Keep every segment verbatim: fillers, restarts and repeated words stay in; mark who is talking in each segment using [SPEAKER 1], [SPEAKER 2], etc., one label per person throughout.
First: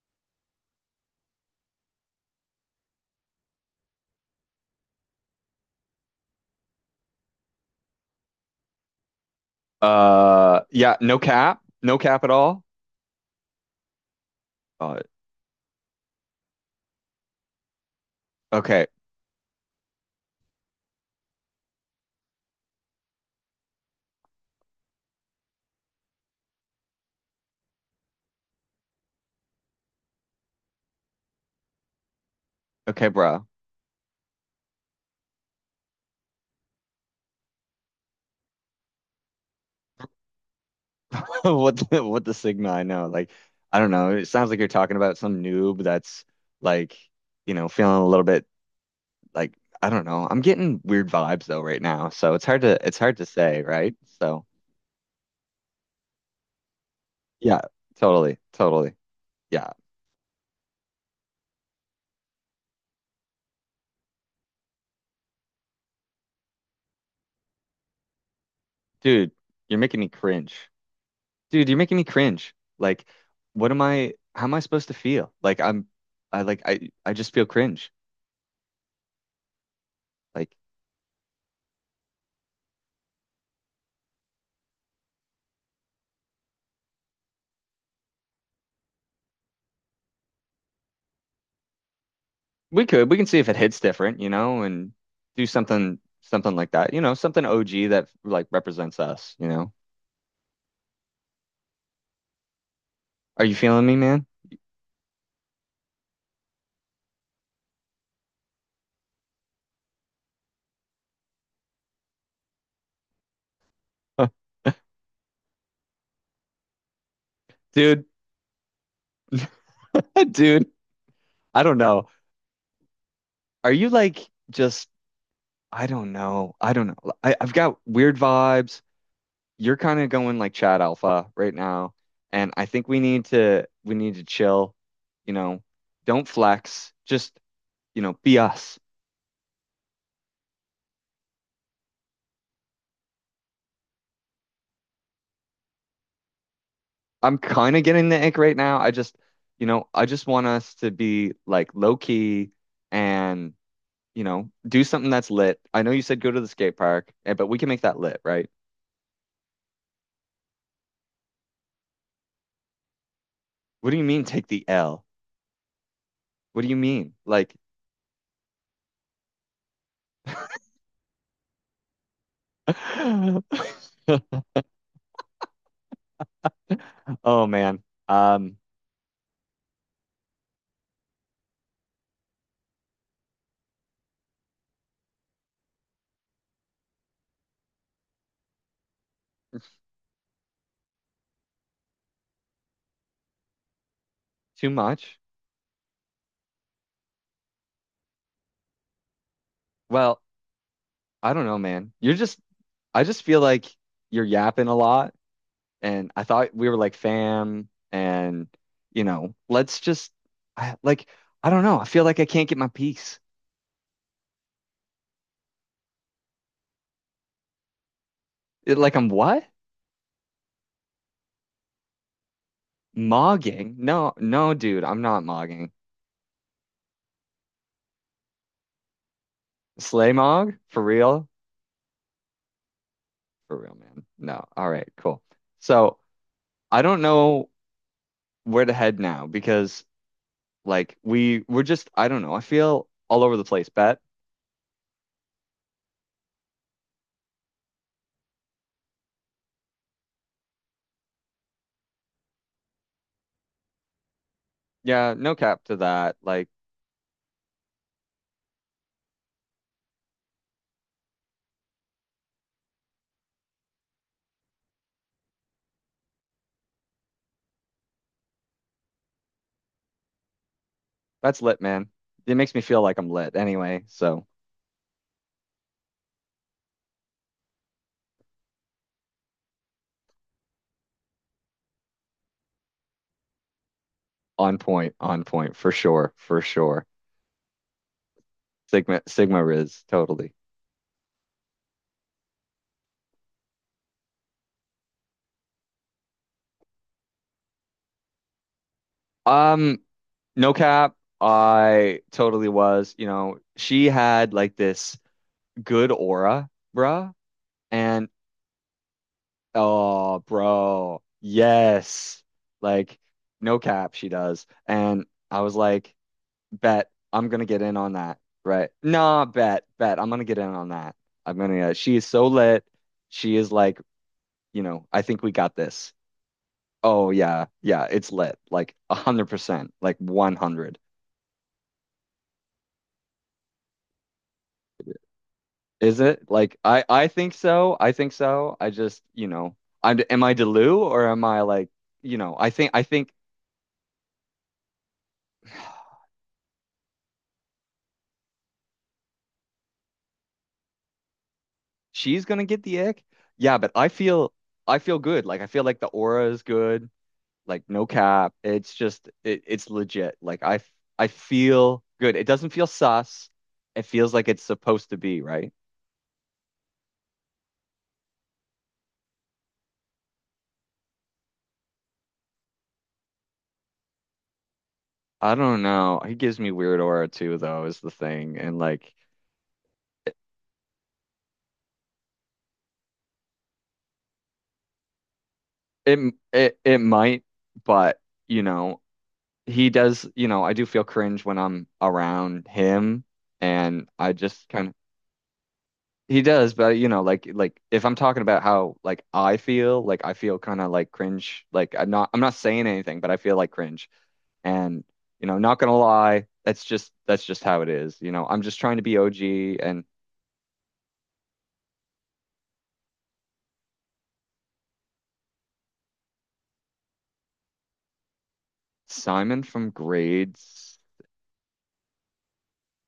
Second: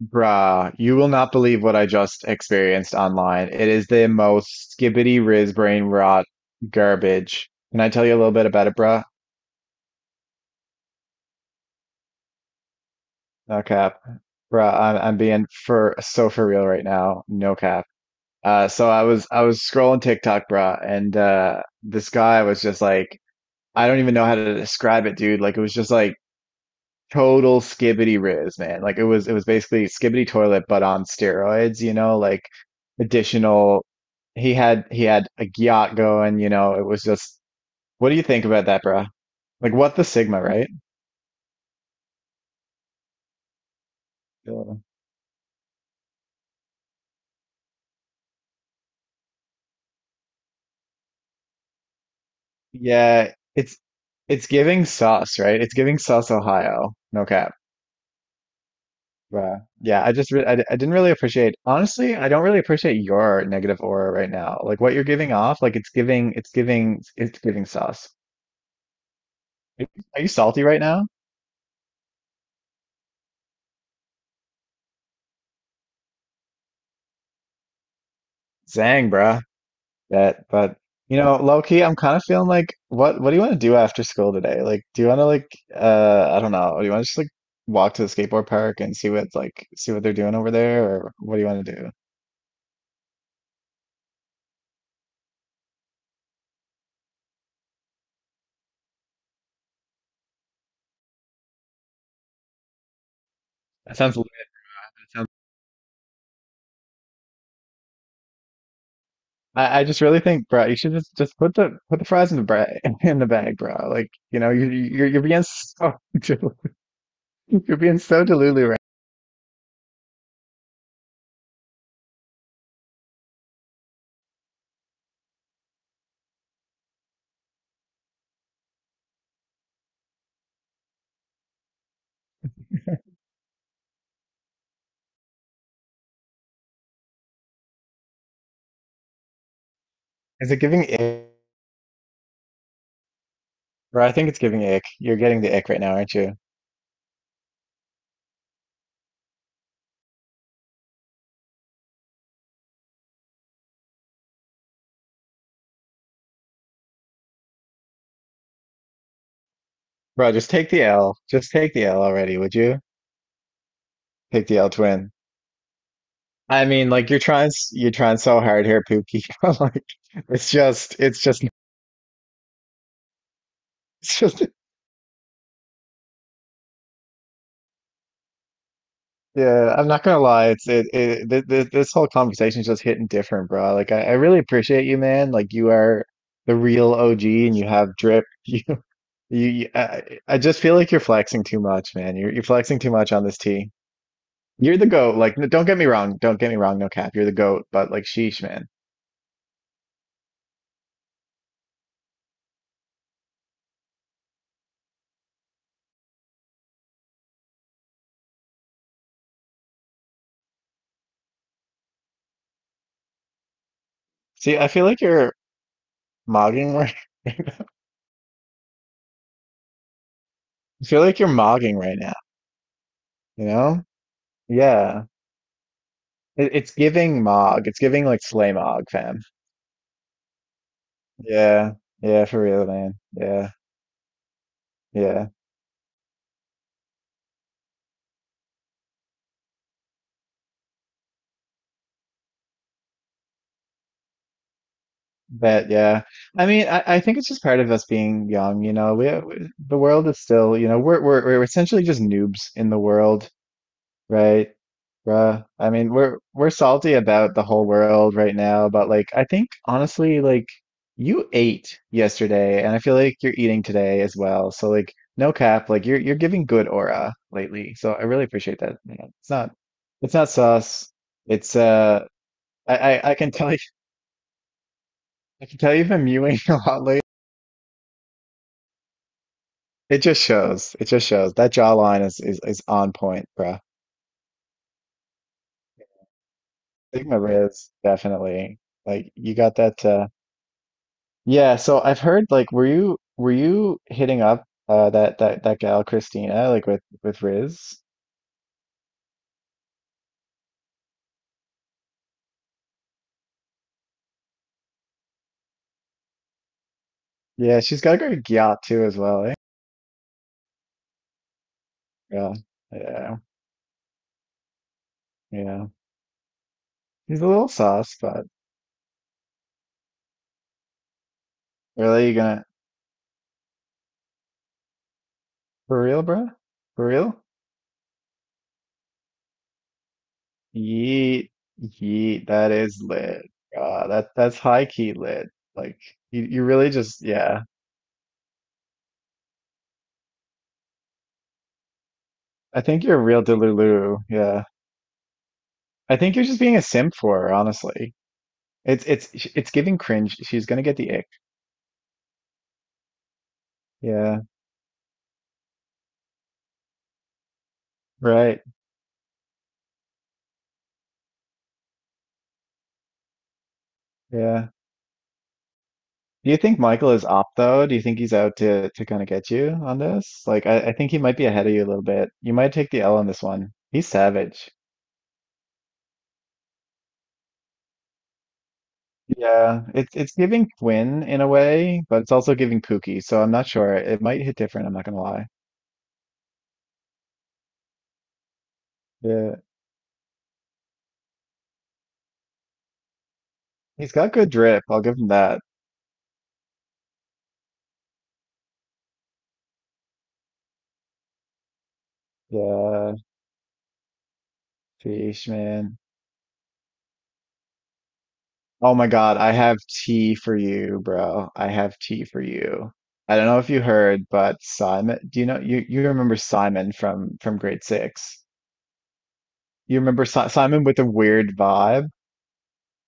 [SPEAKER 1] Bruh, you will not believe what I just experienced online. It is the most skibbity riz brain rot garbage. Can I tell you a little bit about it, bruh?
[SPEAKER 2] Uh, yeah, no cap, no cap at all.
[SPEAKER 1] No cap. Bruh, I'm
[SPEAKER 2] Uh,
[SPEAKER 1] I'm being for so for real right now. No cap. Uh
[SPEAKER 2] okay,
[SPEAKER 1] so I was I was scrolling TikTok, bruh, and uh this guy was just like I don't even know how to describe it, dude. Like it was just like total skibbity riz, man. Like it was it was basically skibbity toilet but on steroids, you know, like
[SPEAKER 2] okay, bro.
[SPEAKER 1] additional he had he had a yacht going, you know, it was just what do you think about that, bruh? Like what the Sigma, right?
[SPEAKER 2] What the, what the Sigma? I know, like, I don't know. It sounds like you're
[SPEAKER 1] Yeah.
[SPEAKER 2] talking about some noob that's like, you know, feeling a little bit like I don't know. I'm getting weird vibes though right now, so it's hard to it's hard to
[SPEAKER 1] Yeah,
[SPEAKER 2] say,
[SPEAKER 1] it's
[SPEAKER 2] right? So
[SPEAKER 1] it's giving sus, right? It's giving sus Ohio. No cap.
[SPEAKER 2] yeah, totally, totally.
[SPEAKER 1] Bruh.
[SPEAKER 2] Yeah,
[SPEAKER 1] Yeah, I just re I, d- I didn't really appreciate honestly, I don't really appreciate your negative aura right now. Like what you're giving off, like it's giving it's giving it's giving sus.
[SPEAKER 2] dude, you're making me
[SPEAKER 1] Are you salty
[SPEAKER 2] cringe.
[SPEAKER 1] right now?
[SPEAKER 2] Dude, you're making me cringe. Like, what am I? How am I supposed to feel? Like, I'm, I like, I I just feel cringe.
[SPEAKER 1] Zang, bruh. That,
[SPEAKER 2] Like.
[SPEAKER 1] but you know, low key, I'm kind of feeling like, what, what do you want to do after school today? Like, do you want to like, uh, I don't know, do you want to just like walk to the skateboard park and see what's like, see what they're doing over there, or what do you want to do?
[SPEAKER 2] We could. We can see if it hits different, you know, and do something something like that. You know, something O G that like represents us, you know. Are you feeling me,
[SPEAKER 1] That sounds That
[SPEAKER 2] man?
[SPEAKER 1] sounds I, I just really think, bro, you should just just put the put the fries in the bag in the bag, bro. Like, you know, you you- you're you're being so delu- you're being
[SPEAKER 2] Dude,
[SPEAKER 1] so delulu right.
[SPEAKER 2] dude, I don't know. Are you like just I don't know. I don't know. I, I've got weird vibes. You're kind of going like Chad Alpha right now, and I think we need to we need to chill, you know. Don't flex. Just, you know, be us.
[SPEAKER 1] Is it giving ick? Bro, I think it's giving ick. You're getting the ick right now, aren't you?
[SPEAKER 2] I'm kind of getting the ick right now. I just, you know, I just want us to be like low key and, you know, do something that's lit. I know you said go to the skate park, eh, but we can make that lit, right?
[SPEAKER 1] Bro, just take the L. Just take the L already, would you?
[SPEAKER 2] What do you mean take
[SPEAKER 1] Take the
[SPEAKER 2] the
[SPEAKER 1] L
[SPEAKER 2] L?
[SPEAKER 1] twin.
[SPEAKER 2] What
[SPEAKER 1] I
[SPEAKER 2] do you
[SPEAKER 1] mean, like
[SPEAKER 2] mean?
[SPEAKER 1] you're trying,
[SPEAKER 2] Like,
[SPEAKER 1] you're trying so hard here, Pookie. But, like it's just, it's just, it's just.
[SPEAKER 2] oh man, um,
[SPEAKER 1] Yeah, I'm not gonna lie. It's it, it th th this whole conversation is just hitting different, bro. Like I, I really appreciate you, man. Like you are the real O G, and you have drip. You, you, you- I, I just feel like you're flexing too much, man. You're you're flexing too much on this tea.
[SPEAKER 2] too
[SPEAKER 1] You're the goat.
[SPEAKER 2] much.
[SPEAKER 1] Like, n- don't get me wrong. Don't get me wrong. No cap. You're the goat. But like, sheesh, man.
[SPEAKER 2] Well, I don't know, man. You're just, I just feel like you're yapping a lot and I thought we were like fam and you know, let's just I, like I don't know. I feel like I can't get my peace.
[SPEAKER 1] See, I feel like you're mogging right.
[SPEAKER 2] It, like I'm what?
[SPEAKER 1] I feel like you're mogging right now. You
[SPEAKER 2] Mogging?
[SPEAKER 1] know?
[SPEAKER 2] No, no, dude, I'm
[SPEAKER 1] Yeah.
[SPEAKER 2] not mogging.
[SPEAKER 1] It, it's giving Mog. It's giving like Slay Mog, fam.
[SPEAKER 2] Slay mog? For real?
[SPEAKER 1] Yeah. Yeah, for real, man. Yeah.
[SPEAKER 2] For real, man. No. All right, cool.
[SPEAKER 1] Yeah.
[SPEAKER 2] So I don't know where to head now because like we we're just I don't know. I feel all over the place. Bet.
[SPEAKER 1] But yeah. I mean, I, I think it's just part of us being young, you know. We, we the world is still, you know, we're we're we're essentially just noobs in the world. Right.
[SPEAKER 2] Yeah, no
[SPEAKER 1] Bruh.
[SPEAKER 2] cap
[SPEAKER 1] I
[SPEAKER 2] to
[SPEAKER 1] mean,
[SPEAKER 2] that.
[SPEAKER 1] we're
[SPEAKER 2] Like
[SPEAKER 1] we're salty about the whole world right now, but like I think honestly, like you ate yesterday and I feel like you're eating today as well. So like no cap, like you're you're giving good aura lately. So I really appreciate that, you know. It's not it's not sus.
[SPEAKER 2] that's
[SPEAKER 1] It's
[SPEAKER 2] lit, man.
[SPEAKER 1] uh
[SPEAKER 2] It makes me
[SPEAKER 1] I,
[SPEAKER 2] feel like I'm
[SPEAKER 1] I, I can
[SPEAKER 2] lit
[SPEAKER 1] tell you
[SPEAKER 2] anyway. So
[SPEAKER 1] I can tell you've been mewing a lot lately. It just shows. It just shows. That jawline is is, is on point, bruh.
[SPEAKER 2] on point, on point, for sure, for sure.
[SPEAKER 1] Sigma Riz, definitely.
[SPEAKER 2] Sigma
[SPEAKER 1] Like you
[SPEAKER 2] Sigma
[SPEAKER 1] got
[SPEAKER 2] Riz,
[SPEAKER 1] that uh
[SPEAKER 2] totally.
[SPEAKER 1] yeah, so I've heard, like were you were you hitting up uh that that that gal Christina, like with with Riz?
[SPEAKER 2] Um, no cap, I totally was. You know, she had like this good aura, bruh.
[SPEAKER 1] Yeah, she's got a
[SPEAKER 2] And
[SPEAKER 1] great yacht too as well, eh?
[SPEAKER 2] oh, bro, yes.
[SPEAKER 1] Yeah.
[SPEAKER 2] Like,
[SPEAKER 1] Yeah.
[SPEAKER 2] no cap, she does. And I was
[SPEAKER 1] Yeah.
[SPEAKER 2] like, bet
[SPEAKER 1] He's a
[SPEAKER 2] I'm gonna
[SPEAKER 1] little
[SPEAKER 2] get in on
[SPEAKER 1] sauce,
[SPEAKER 2] that,
[SPEAKER 1] but
[SPEAKER 2] right? Nah, bet, bet I'm gonna get in on that. I'm gonna, uh, she is
[SPEAKER 1] really you
[SPEAKER 2] so
[SPEAKER 1] gonna
[SPEAKER 2] lit. She is like, you know, I think we got
[SPEAKER 1] for
[SPEAKER 2] this.
[SPEAKER 1] real, bro? For
[SPEAKER 2] Oh
[SPEAKER 1] real?
[SPEAKER 2] yeah, yeah, it's lit. Like a hundred percent. Like one hundred.
[SPEAKER 1] Yeet. Yeet. That is lit. Uh that that's high key lit. Like
[SPEAKER 2] Is
[SPEAKER 1] you
[SPEAKER 2] it?
[SPEAKER 1] you
[SPEAKER 2] Like
[SPEAKER 1] really
[SPEAKER 2] I
[SPEAKER 1] just
[SPEAKER 2] I think
[SPEAKER 1] yeah.
[SPEAKER 2] so. I think so. I just, you know, I'm am I Delu or am I like, you know, I
[SPEAKER 1] I
[SPEAKER 2] think I
[SPEAKER 1] think you're a
[SPEAKER 2] think
[SPEAKER 1] real Delulu. Yeah. I think you're just being a simp for her, honestly. It's it's it's giving cringe. She's gonna get the ick.
[SPEAKER 2] she's gonna get the ick. Yeah, but I
[SPEAKER 1] Yeah.
[SPEAKER 2] feel I feel good. Like I feel like the aura is good. Like no cap.
[SPEAKER 1] Right.
[SPEAKER 2] It's just it, it's legit. Like I f- I feel good. It doesn't feel sus. It feels like it's
[SPEAKER 1] Yeah.
[SPEAKER 2] supposed to be, right?
[SPEAKER 1] Do you think Michael is up though? Do you think he's out to to kind of get you on this? Like I, I think he might be ahead of you a little bit. You might take the L on this one. He's savage.
[SPEAKER 2] I don't know. He gives me weird aura too, though, is the thing. And like
[SPEAKER 1] Yeah, it's it's giving Quinn in a way, but it's also giving Pookie, so I'm not sure. It might hit different, I'm not gonna lie.
[SPEAKER 2] It it it might, but you know,
[SPEAKER 1] Yeah.
[SPEAKER 2] he does, you know, I do feel cringe when I'm around him and
[SPEAKER 1] He's
[SPEAKER 2] I
[SPEAKER 1] got good
[SPEAKER 2] just
[SPEAKER 1] drip,
[SPEAKER 2] kind of
[SPEAKER 1] I'll give him that.
[SPEAKER 2] he does, but you know, like like if I'm talking about how like I feel, like I feel kind of like cringe, like I'm not I'm not saying
[SPEAKER 1] Yeah,
[SPEAKER 2] anything, but I feel like cringe. And you
[SPEAKER 1] Fish
[SPEAKER 2] know, not gonna
[SPEAKER 1] man.
[SPEAKER 2] lie, that's just that's just how it is. You know, I'm just
[SPEAKER 1] Oh
[SPEAKER 2] trying to
[SPEAKER 1] my
[SPEAKER 2] be
[SPEAKER 1] God, I
[SPEAKER 2] O G
[SPEAKER 1] have
[SPEAKER 2] and
[SPEAKER 1] tea for you, bro. I have tea for you. I don't know if you heard, but Simon, do you know you you remember Simon from from grade six?
[SPEAKER 2] Simon from
[SPEAKER 1] You remember si Simon with
[SPEAKER 2] grades.
[SPEAKER 1] the weird vibe?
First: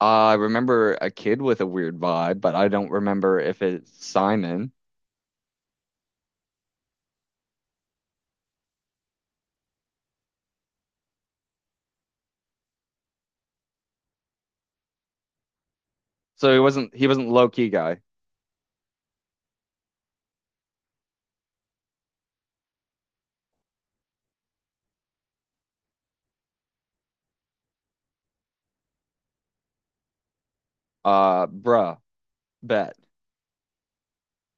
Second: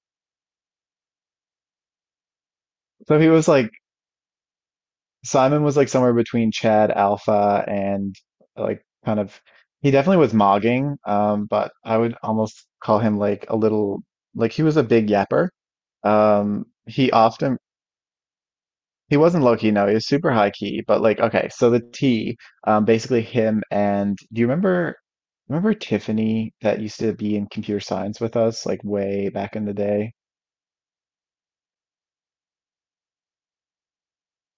[SPEAKER 2] I remember a kid with a weird vibe, but I don't
[SPEAKER 1] So he
[SPEAKER 2] remember
[SPEAKER 1] was
[SPEAKER 2] if
[SPEAKER 1] like
[SPEAKER 2] it's Simon.
[SPEAKER 1] Simon was like somewhere between Chad Alpha and like kind of he definitely was mogging, um, but I would almost call him like a little like he was a big yapper.
[SPEAKER 2] So he
[SPEAKER 1] Um,
[SPEAKER 2] wasn't he
[SPEAKER 1] he
[SPEAKER 2] wasn't low
[SPEAKER 1] often
[SPEAKER 2] key guy.
[SPEAKER 1] he wasn't low key, no, he was super high key, but like okay, so the T, um, basically him and do you remember remember Tiffany that used to be in computer science with us like way back in the day?
[SPEAKER 2] Uh, bruh, bet,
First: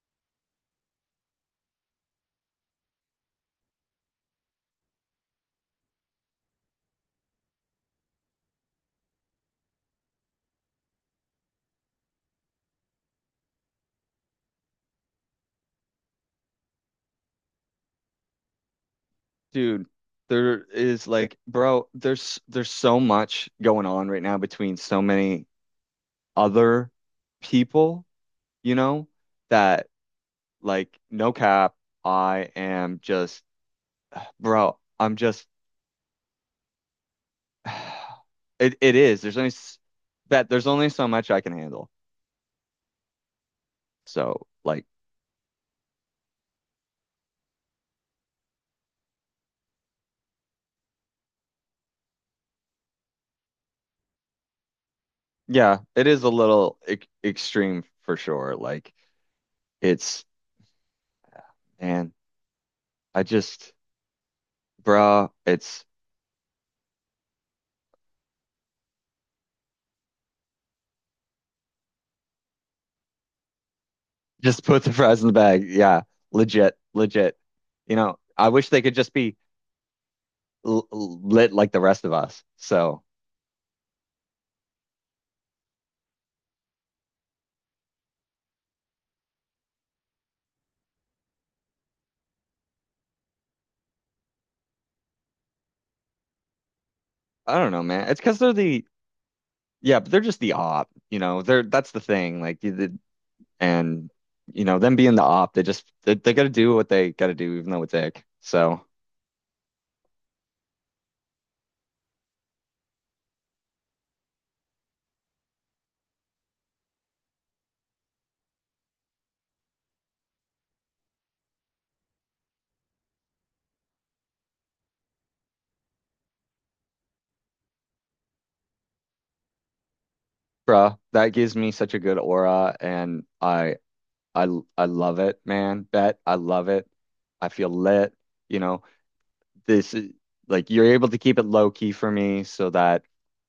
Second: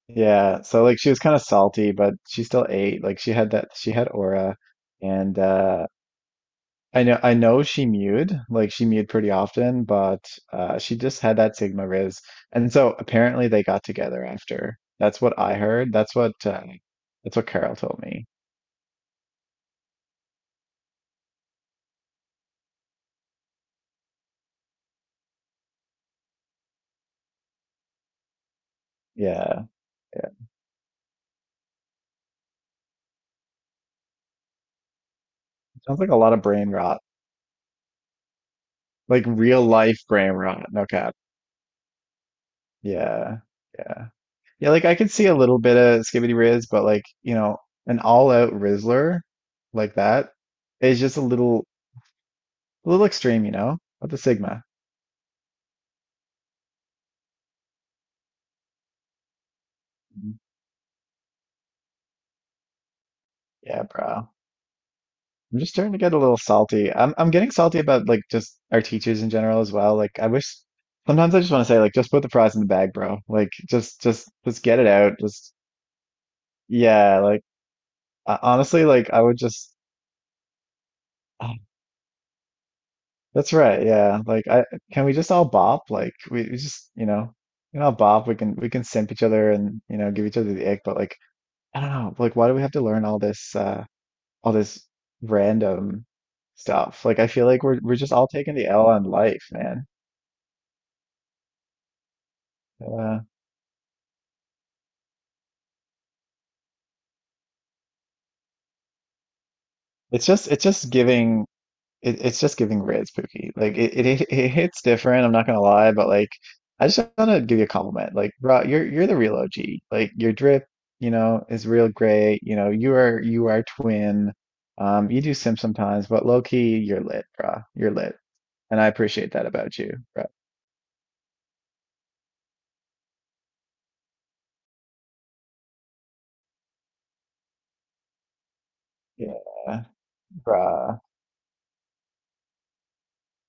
[SPEAKER 1] Yeah, so like she was kind of salty, but she still ate. Like she had that she had aura and uh I know I know she mewed, like she mewed pretty often, but uh she just had that Sigma Riz. And so apparently they got together after. That's what I heard. That's what uh, that's what Carol told me.
[SPEAKER 2] dude. There is like, bro, there's there's so much going on right now between so many other people, you know,
[SPEAKER 1] Yeah.
[SPEAKER 2] that like no cap, I am just, bro, I'm just
[SPEAKER 1] Sounds like a lot of brain rot,
[SPEAKER 2] it it is.
[SPEAKER 1] like
[SPEAKER 2] There's only
[SPEAKER 1] real
[SPEAKER 2] s-
[SPEAKER 1] life brain
[SPEAKER 2] that there's
[SPEAKER 1] rot. No
[SPEAKER 2] only so
[SPEAKER 1] cap.
[SPEAKER 2] much I can handle.
[SPEAKER 1] Yeah, yeah,
[SPEAKER 2] So
[SPEAKER 1] yeah. Like
[SPEAKER 2] like,
[SPEAKER 1] I could see a little bit of skibbity riz, but like you know, an all-out rizzler like that is just a little, a little extreme, you know. With the sigma.
[SPEAKER 2] yeah, it is a little e extreme for sure. Like it's
[SPEAKER 1] Mhm.
[SPEAKER 2] man, I just.
[SPEAKER 1] Yeah, bro.
[SPEAKER 2] Bro,
[SPEAKER 1] I'm just
[SPEAKER 2] it's
[SPEAKER 1] starting to get a little salty. I'm, I'm getting salty about like just our teachers in general as well. Like I wish sometimes I just want to say like just put the fries in the bag, bro. Like just, just, just
[SPEAKER 2] just
[SPEAKER 1] get
[SPEAKER 2] put
[SPEAKER 1] it
[SPEAKER 2] the
[SPEAKER 1] out.
[SPEAKER 2] fries in the
[SPEAKER 1] Just
[SPEAKER 2] bag. Yeah, legit,
[SPEAKER 1] yeah.
[SPEAKER 2] legit.
[SPEAKER 1] Like
[SPEAKER 2] You know,
[SPEAKER 1] I,
[SPEAKER 2] I wish they
[SPEAKER 1] honestly,
[SPEAKER 2] could
[SPEAKER 1] like
[SPEAKER 2] just
[SPEAKER 1] I
[SPEAKER 2] be
[SPEAKER 1] would just.
[SPEAKER 2] l l- lit like the rest of us. So
[SPEAKER 1] That's right. Yeah. Like I can we just all bop? Like we, we just, you know, we can all bop. We can we can simp each other and, you know, give each other the ick, but like I don't know. Like why do we have to learn all this uh all this random stuff? Like I feel
[SPEAKER 2] I
[SPEAKER 1] like
[SPEAKER 2] don't
[SPEAKER 1] we're
[SPEAKER 2] know,
[SPEAKER 1] we're
[SPEAKER 2] man.
[SPEAKER 1] just
[SPEAKER 2] It's
[SPEAKER 1] all
[SPEAKER 2] because they're
[SPEAKER 1] taking the
[SPEAKER 2] the
[SPEAKER 1] L on life, man.
[SPEAKER 2] yeah, but they're just the op. You know, they're that's the thing. Like you did,
[SPEAKER 1] Uh
[SPEAKER 2] and you know them being the op, they just they, they got to do what they got to do, even though it's ick. So,
[SPEAKER 1] it's just it's just giving It, it's just giving red spooky. Like it, it it hits different. I'm not gonna lie, but like I just want to give you a compliment. Like, bro, you're you're the real O G. Like your drip, you know, is real great. You know, you are you are twin. Um, you do sim sometimes, but low key, you're lit, bro. You're lit, and I appreciate that about you, bro.
[SPEAKER 2] bro, that gives me such a good aura, and I I I love it, man. Bet I love it. I feel lit. You know.
[SPEAKER 1] Yeah,
[SPEAKER 2] This is like you're
[SPEAKER 1] bruh.
[SPEAKER 2] able to keep it low key for me so that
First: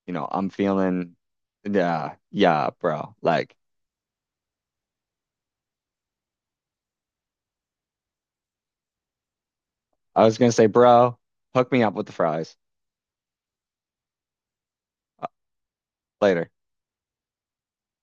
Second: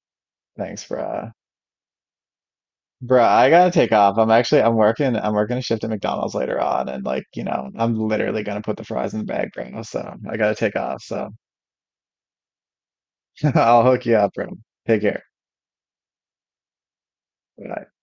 [SPEAKER 2] you know I'm
[SPEAKER 1] Thanks,
[SPEAKER 2] feeling
[SPEAKER 1] bruh.
[SPEAKER 2] yeah yeah bro
[SPEAKER 1] Bruh, I
[SPEAKER 2] like
[SPEAKER 1] gotta take off. I'm actually I'm working I'm working a shift at McDonald's later on and like, you know, I'm literally gonna put the fries in the bag, bro. So
[SPEAKER 2] I was
[SPEAKER 1] I
[SPEAKER 2] gonna
[SPEAKER 1] gotta
[SPEAKER 2] say
[SPEAKER 1] take off.
[SPEAKER 2] bro
[SPEAKER 1] So
[SPEAKER 2] hook me up with the fries
[SPEAKER 1] I'll hook you up, bro. Take care.
[SPEAKER 2] later
[SPEAKER 1] Bye.